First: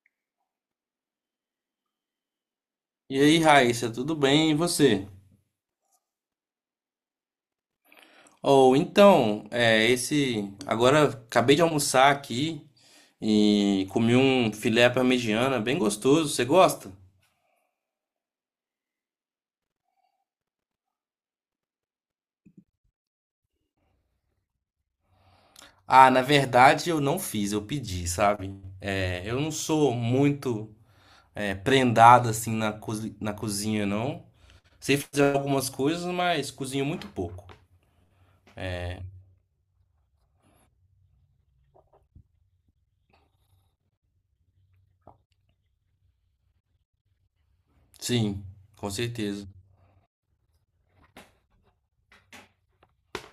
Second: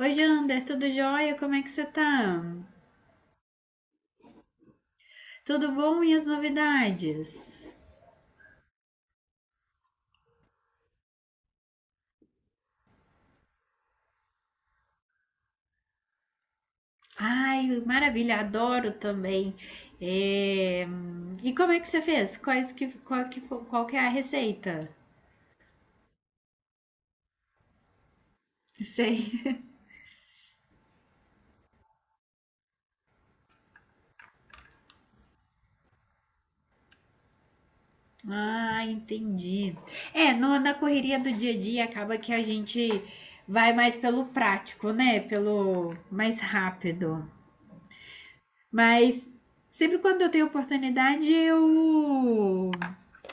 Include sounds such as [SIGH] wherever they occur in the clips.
Oi, Jander, tudo jóia? Como é que você tá? E aí, Raíssa, tudo bem? E você? Tudo bom e as novidades? Ou então, é, esse. agora acabei de almoçar aqui e comi um filé à parmegiana bem gostoso. Você gosta? Ai, maravilha, adoro também. É, E como é que você fez? Quais que, qual, que, fo- qual que é a receita? Ah, na verdade eu não fiz, eu pedi, sabe? Sei. Eu não sou muito prendado assim na cozinha, não. Sei fazer algumas coisas, mas cozinho muito pouco. Ah, entendi. Na correria do dia a dia acaba que a gente vai mais pelo prático, né? Pelo mais rápido. Sim, com Mas certeza. sempre quando eu tenho oportunidade, eu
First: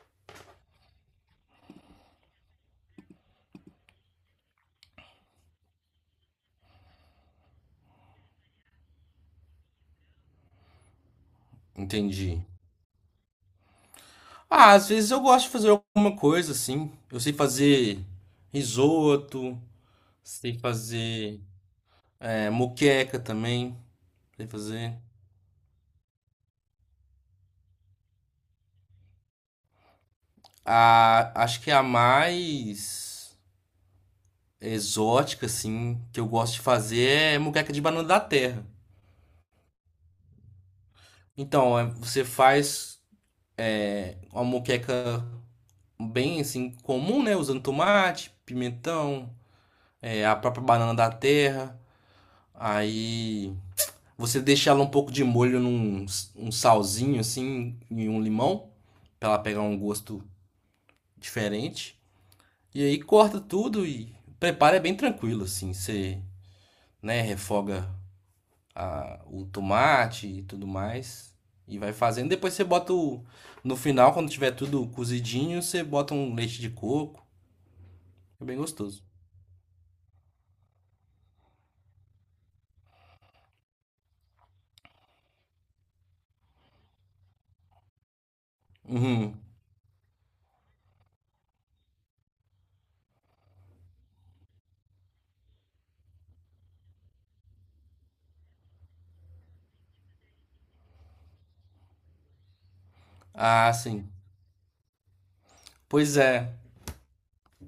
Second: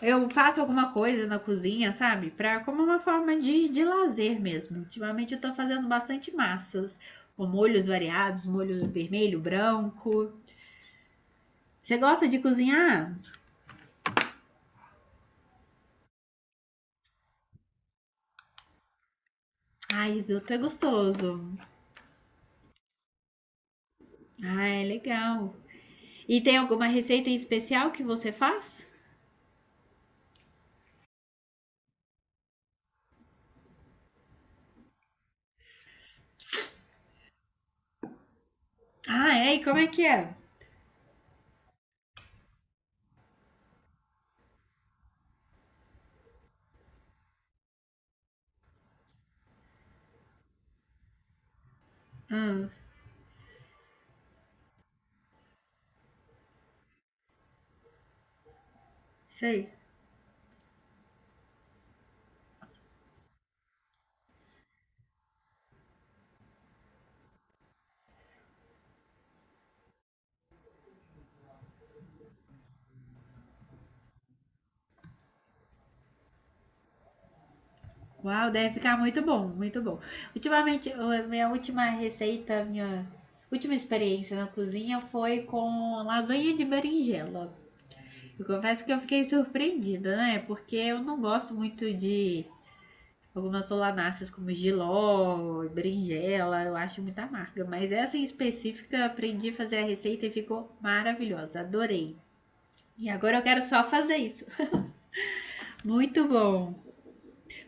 eu faço alguma coisa na cozinha, sabe? Pra, como uma forma de lazer mesmo. Ultimamente eu tô fazendo bastante massas, com molhos variados, molho vermelho, branco. Você gosta de Entendi. cozinhar? Ah, às vezes eu gosto de fazer alguma coisa assim. Eu sei fazer risoto, Ai, risoto é sei gostoso. fazer moqueca também, sei Ai, fazer. legal. E tem alguma receita em especial que você faz? Acho que a mais exótica assim que eu gosto de fazer é moqueca de banana da terra. Ah, é? E como é que é? Então, você faz uma moqueca bem assim comum, né, usando tomate, pimentão, é, a própria banana da terra. Ah, Aí você deixa ela um pouco de molho num um salzinho assim e um limão, pra ela pegar sei. um gosto diferente. E aí corta tudo e prepara é bem tranquilo assim, você, né, refoga o tomate e tudo mais e vai fazendo. Depois você bota o, no final, quando tiver tudo cozidinho, você bota um leite de coco. É Uau, bem deve ficar gostoso. muito bom, muito bom. Ultimamente, a minha última receita, minha última experiência na cozinha foi com lasanha de berinjela. Eu confesso que eu fiquei Uhum. surpreendida, né? Porque eu não gosto muito de algumas solanáceas como jiló, berinjela, eu acho muito amarga. Mas essa em específica, eu aprendi a fazer a receita e ficou maravilhosa, adorei. E agora eu quero Ah, só sim. fazer isso. Pois Muito é. bom.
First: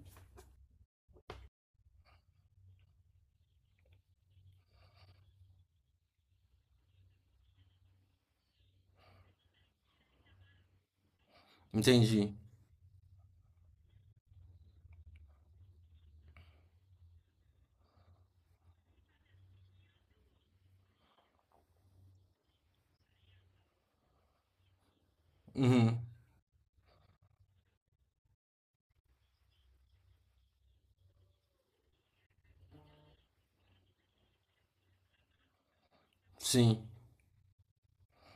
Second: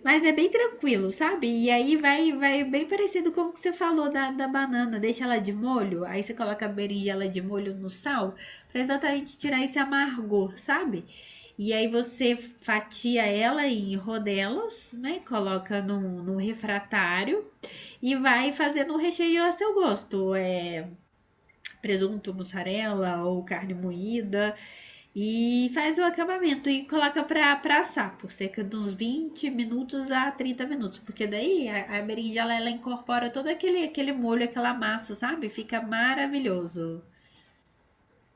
Mas é bem tranquilo, sabe? E aí vai bem parecido com o que você falou da banana. Deixa ela de molho, aí você coloca a berinjela de molho no sal, pra exatamente tirar esse amargor, sabe? E aí Entendi. você fatia ela em rodelas, né? Coloca num refratário e vai fazendo um recheio a seu gosto. É presunto, mussarela ou carne moída. E faz Uhum. o acabamento e coloca para pra assar por cerca de uns 20 minutos a 30 minutos. Porque daí a berinjela ela incorpora aquele molho, aquela massa, sabe? Fica Sim. maravilhoso.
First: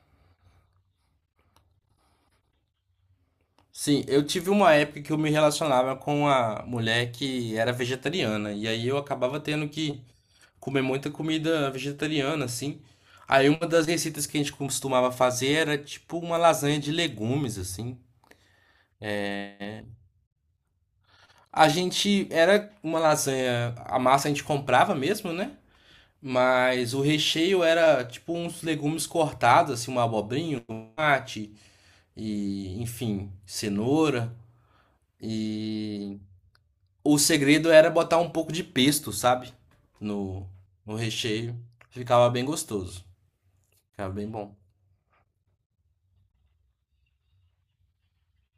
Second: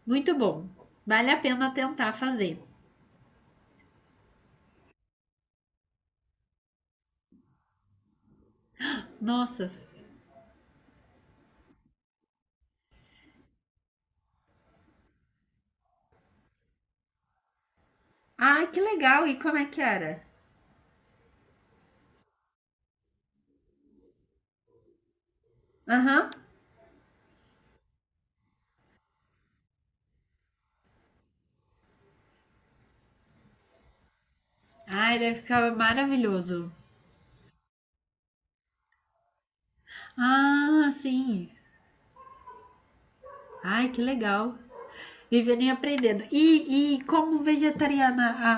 Muito bom. Vale a pena tentar fazer. Sim, eu tive uma época que eu me relacionava com uma mulher que era vegetariana, e aí eu acabava tendo Nossa. que comer muita comida vegetariana, assim. Aí uma das receitas que a gente costumava fazer era tipo uma lasanha de legumes, assim. Ai, que legal. E como é que era? A gente era uma lasanha, a massa a gente comprava mesmo, né? Aham. Uhum. Mas o recheio era tipo uns legumes cortados, assim, uma abobrinha, um tomate e, enfim, cenoura. Ai, deve ficar E maravilhoso. o segredo era botar um pouco de pesto, sabe? No, Ah, no sim. recheio. Ficava bem gostoso. Ai, que Ficava bem bom. legal. Vivendo e aprendendo. E como vegetariana,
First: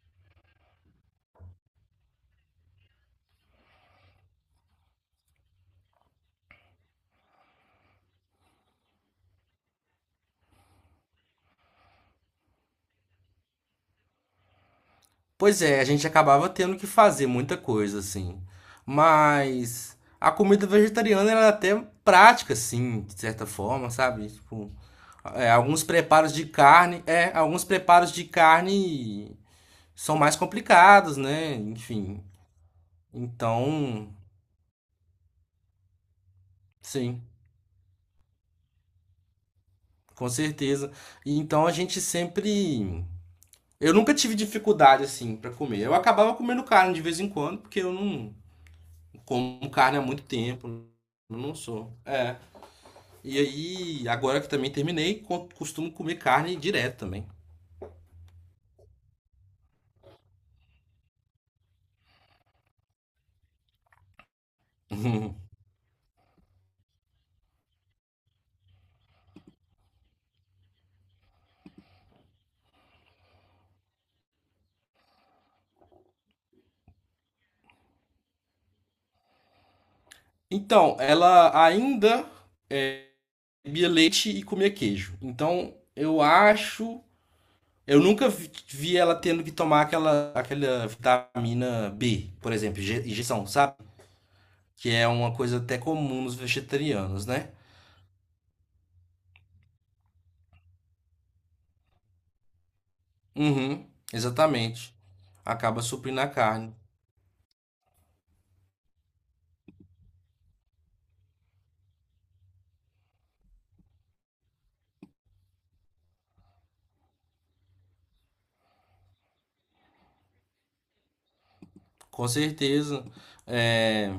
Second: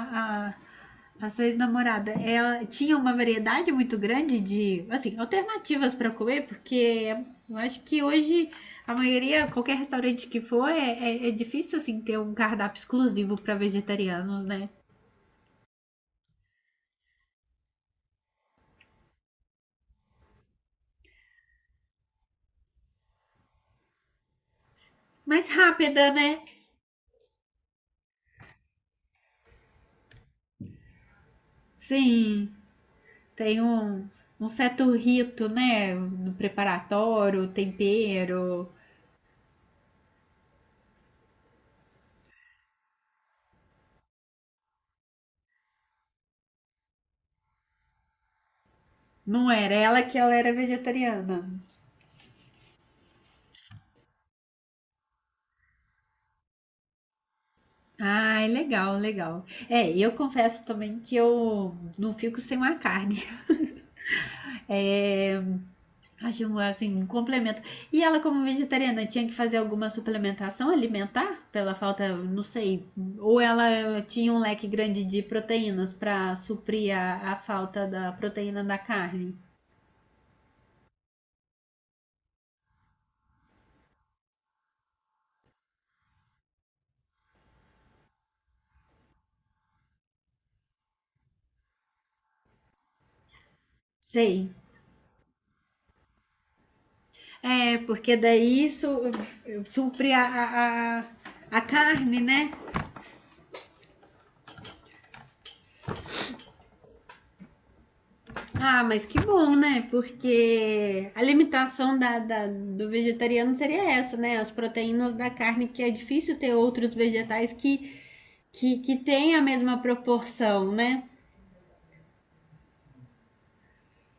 a, a sua ex-namorada, ela tinha uma variedade muito grande de, assim, alternativas para comer, porque eu acho que hoje a maioria, qualquer restaurante que for, é difícil, assim, ter um cardápio exclusivo para vegetarianos, né? Pois é, a gente acabava tendo que fazer muita coisa, assim. Mas a comida vegetariana era até prática, assim, de certa forma, sabe? Tipo, Mais rápida, né? Alguns preparos de carne são mais complicados, né? Enfim. Sim, tem um, Então, um certo rito, né? No sim, preparatório, tempero. com certeza. E então a gente sempre eu nunca tive dificuldade assim pra comer. Eu acabava comendo carne de vez em quando, porque eu não Não como era carne há ela que muito ela era tempo. Eu vegetariana. não sou. É. E aí, agora que também terminei, costumo comer carne direto também. Ai, legal, legal. É, eu confesso também que eu não fico sem uma carne. [LAUGHS] É, [LAUGHS] acho um, assim, um complemento. E ela, como vegetariana, tinha que fazer alguma suplementação alimentar pela falta, não sei, ou ela tinha um leque grande de proteínas para suprir a falta da proteína da carne? Então, ela ainda é, bebia leite e comia queijo. Então, eu acho. Eu nunca vi ela tendo que tomar aquela vitamina B, por exemplo, injeção, sabe? Sei. Que é uma coisa até comum nos vegetarianos, né? É, porque daí isso supre a carne, né? Uhum, exatamente. Acaba suprindo a carne. Ah, mas que bom, né? Porque a limitação da- do vegetariano seria essa, né? As proteínas da carne, que é difícil ter outros vegetais que, que têm a mesma proporção, né? Com certeza. É,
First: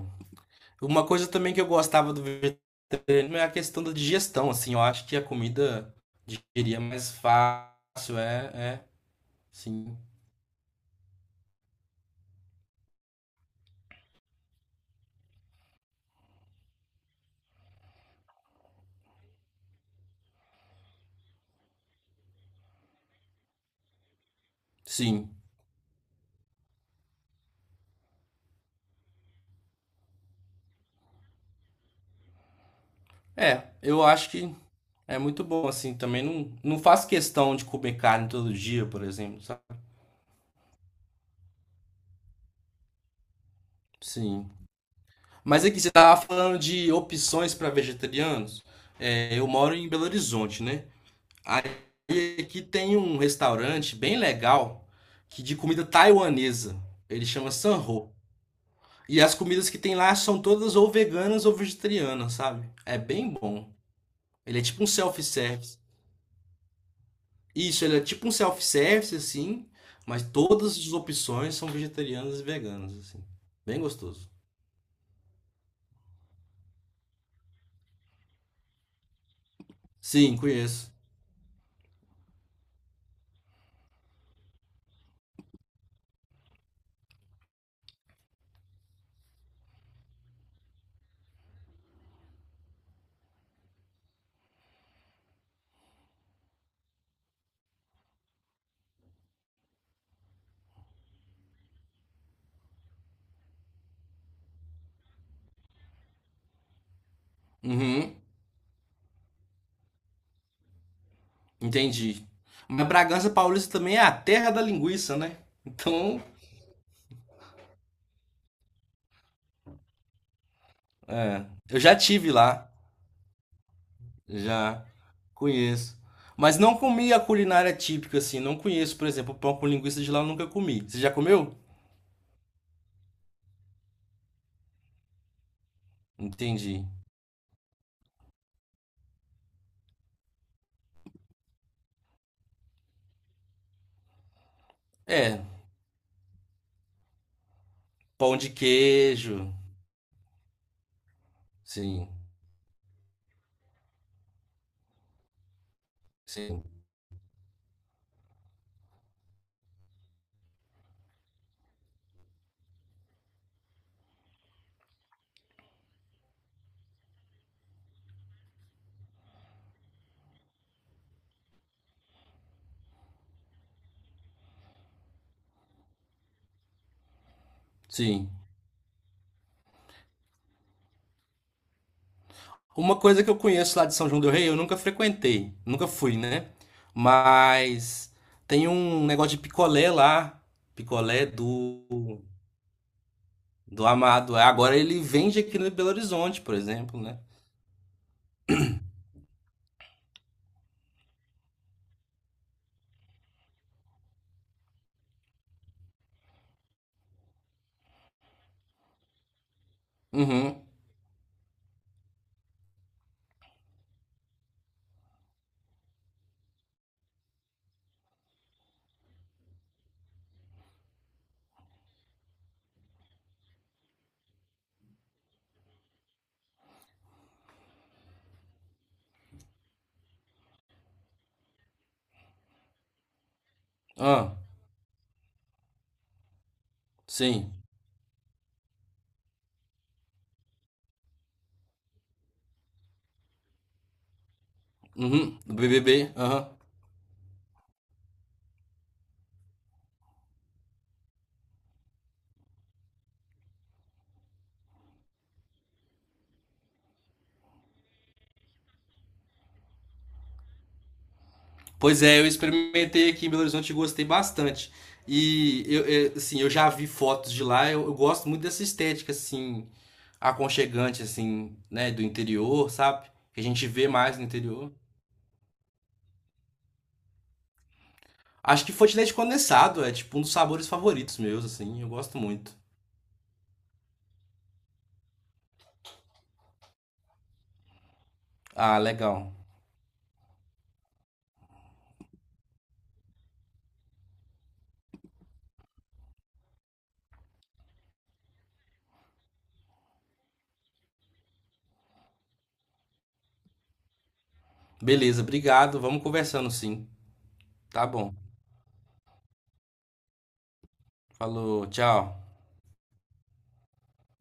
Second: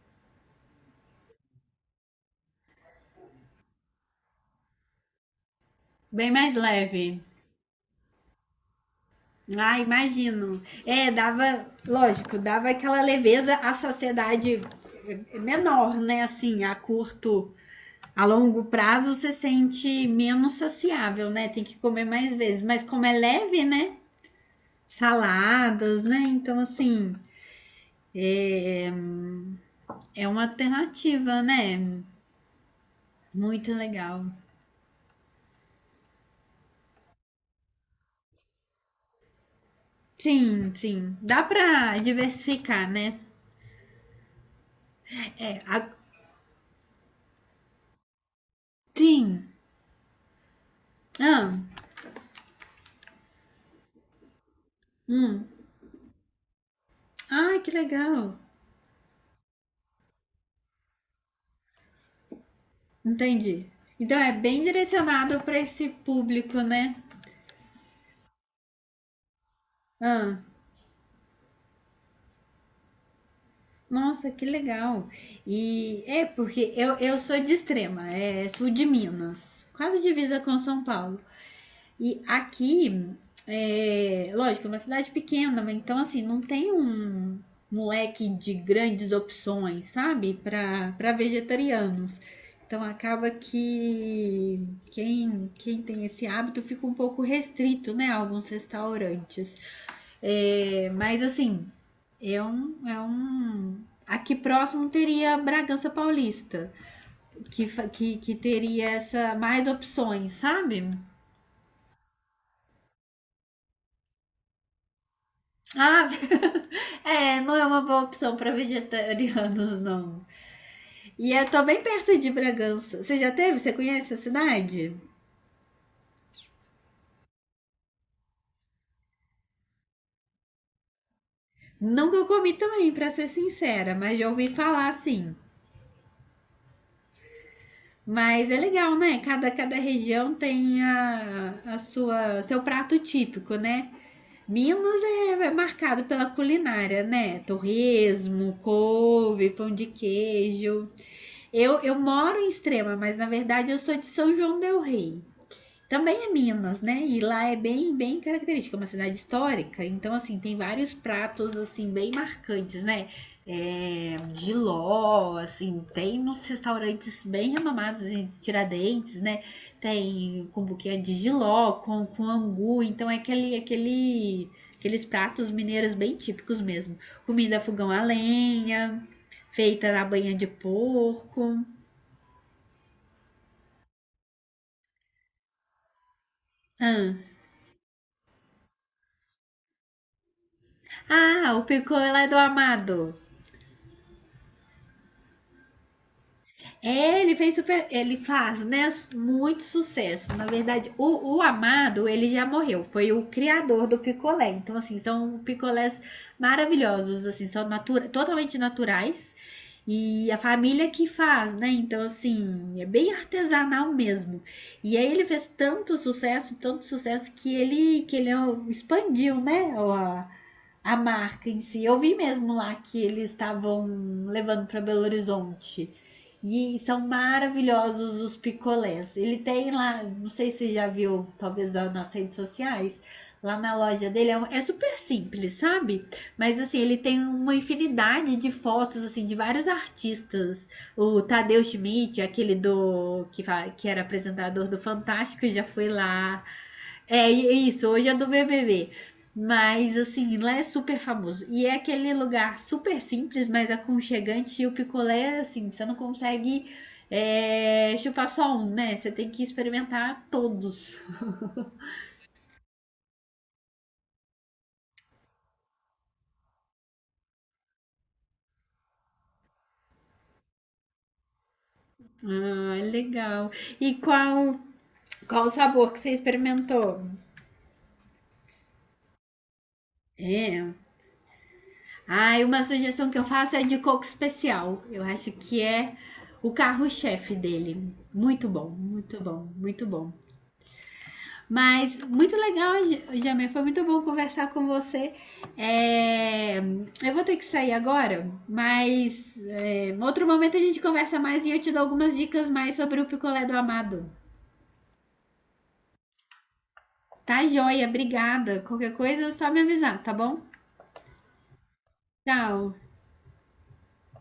uma coisa também que eu gostava do vegetariano é a questão da digestão, assim. Eu acho que a comida Bem mais digeria mais leve. fácil. É, é, Ah, sim. imagino. É, dava, lógico, dava aquela leveza à saciedade menor, né? Assim, a curto, a longo prazo, você sente menos saciável, né? Tem que comer mais vezes. Mas como é leve, né? Sim. Saladas, né? Então, assim, é, é uma alternativa, né? É, Muito eu legal. acho que é muito bom, assim. Também não faço questão de comer carne todo dia, por exemplo, sabe? Sim, sim. Dá pra diversificar, né? Sim. É, Mas aqui, a- você tava falando de opções para vegetarianos. sim. É, eu moro em Belo Horizonte, né? Ah, Aí aqui tem um restaurante bem legal que hum. de comida taiwanesa. Ele chama Ah, que Sanho. legal. E as comidas que tem lá são todas ou veganas ou vegetarianas, sabe? É bem Entendi. bom. Então é Ele bem é tipo um direcionado para self-service. esse público, né? Isso, ele é tipo um self-service, assim, mas Ah, todas as opções são vegetarianas e veganas, assim. Bem nossa, gostoso. que legal. E é porque eu sou de Extrema, é sul de Minas, quase Sim, divisa com São conheço. Paulo. E aqui, é, lógico, é uma cidade pequena, então assim, não tem um, um leque de grandes opções, sabe? Para vegetarianos. Então acaba que quem tem esse hábito fica um pouco restrito, né? A alguns restaurantes. É, mas assim, é um, é um. Aqui próximo teria Bragança Paulista, Uhum, que teria essa mais opções, sabe? entendi. Mas Bragança Paulista também é a terra da linguiça, né? Ah, Então, [LAUGHS] é, não é uma boa opção para vegetarianos, não. E eu é. tô Eu bem já perto tive de lá. Bragança. Você já teve? Você conhece a Já cidade? conheço. Mas não comi a culinária típica assim, não conheço, por exemplo, pão com linguiça de lá eu nunca comi. Você já comeu? Nunca eu comi também, para ser sincera, mas já ouvi falar sim. Entendi. Mas é legal, né? Cada região tem a sua seu prato típico, né? Minas É, é marcado pela culinária, né? pão de Torresmo, couve, queijo. pão de queijo. Eu Sim, moro em Extrema, mas na verdade eu sou de São João del Rei. Também é sim, Minas, né? E lá é bem, bem característica, é uma cidade histórica. Então, assim, tem vários pratos, assim, bem marcantes, né? É, jiló, assim, tem nos restaurantes bem renomados em Tiradentes, né? Tem com buquê de jiló, com angu. Então, é aqueles pratos mineiros bem típicos mesmo. Comida fogão a sim. lenha, feita na banha de porco. Uma coisa que eu conheço lá de São João del Rei, eu nunca frequentei, nunca fui, né? Ah, Mas tem um negócio de picolé lá, picolé ah o picô lá é do Amado. do Amado. Agora ele vende aqui no Belo Horizonte, por exemplo, né? É, ele fez super. Ele faz, né? Muito sucesso. Na verdade, o Amado, ele já morreu. Foi o criador do picolé. Então, assim, são picolés maravilhosos, assim, são natura, totalmente naturais. E a Uhum. família que faz, né? Então, assim, é bem artesanal mesmo. E aí ele fez tanto sucesso, que ele expandiu, né? A- a marca em si. Eu vi mesmo lá que eles estavam levando para Belo Horizonte. E são maravilhosos os picolés. Ele tem lá, não sei se você já viu, talvez nas redes sociais, lá na loja dele. Ah, É, um- é super simples, sabe? Mas assim, ele tem sim. uma infinidade de fotos, assim, de vários artistas. O Tadeu Schmidt, aquele do que, fa- que era apresentador do Uhum, Fantástico, do já foi BBB, lá. aham. É é isso, hoje é do B B B, mas assim, lá é super famoso. E é aquele lugar super simples, mas aconchegante. E o picolé, assim, você não consegue chupar só um, né? Você tem que experimentar todos. Pois é, eu experimentei aqui em Belo Horizonte e gostei bastante. Eu, assim, eu já vi fotos de lá, eu gosto muito dessa estética assim, aconchegante assim, né, do interior, Ah, sabe? Que a legal. gente E vê mais no interior. qual o sabor que você experimentou? Acho que fonte de leite condensado é tipo um dos sabores É. favoritos meus, assim, eu gosto Ah, e muito. uma sugestão que eu faço é de coco especial. Eu acho que é o carro-chefe dele. Muito bom, Ah, muito legal. bom, muito bom. Mas muito legal, Jamê. Foi muito bom conversar com você. É, eu vou ter que sair agora, mas é, em outro momento a gente conversa mais e eu te dou algumas dicas mais sobre o picolé do amado. Beleza, obrigado. Vamos conversando sim. Tá Tá joia, bom. obrigada. Qualquer coisa é só me avisar, tá bom? Falou, tchau. Tchau.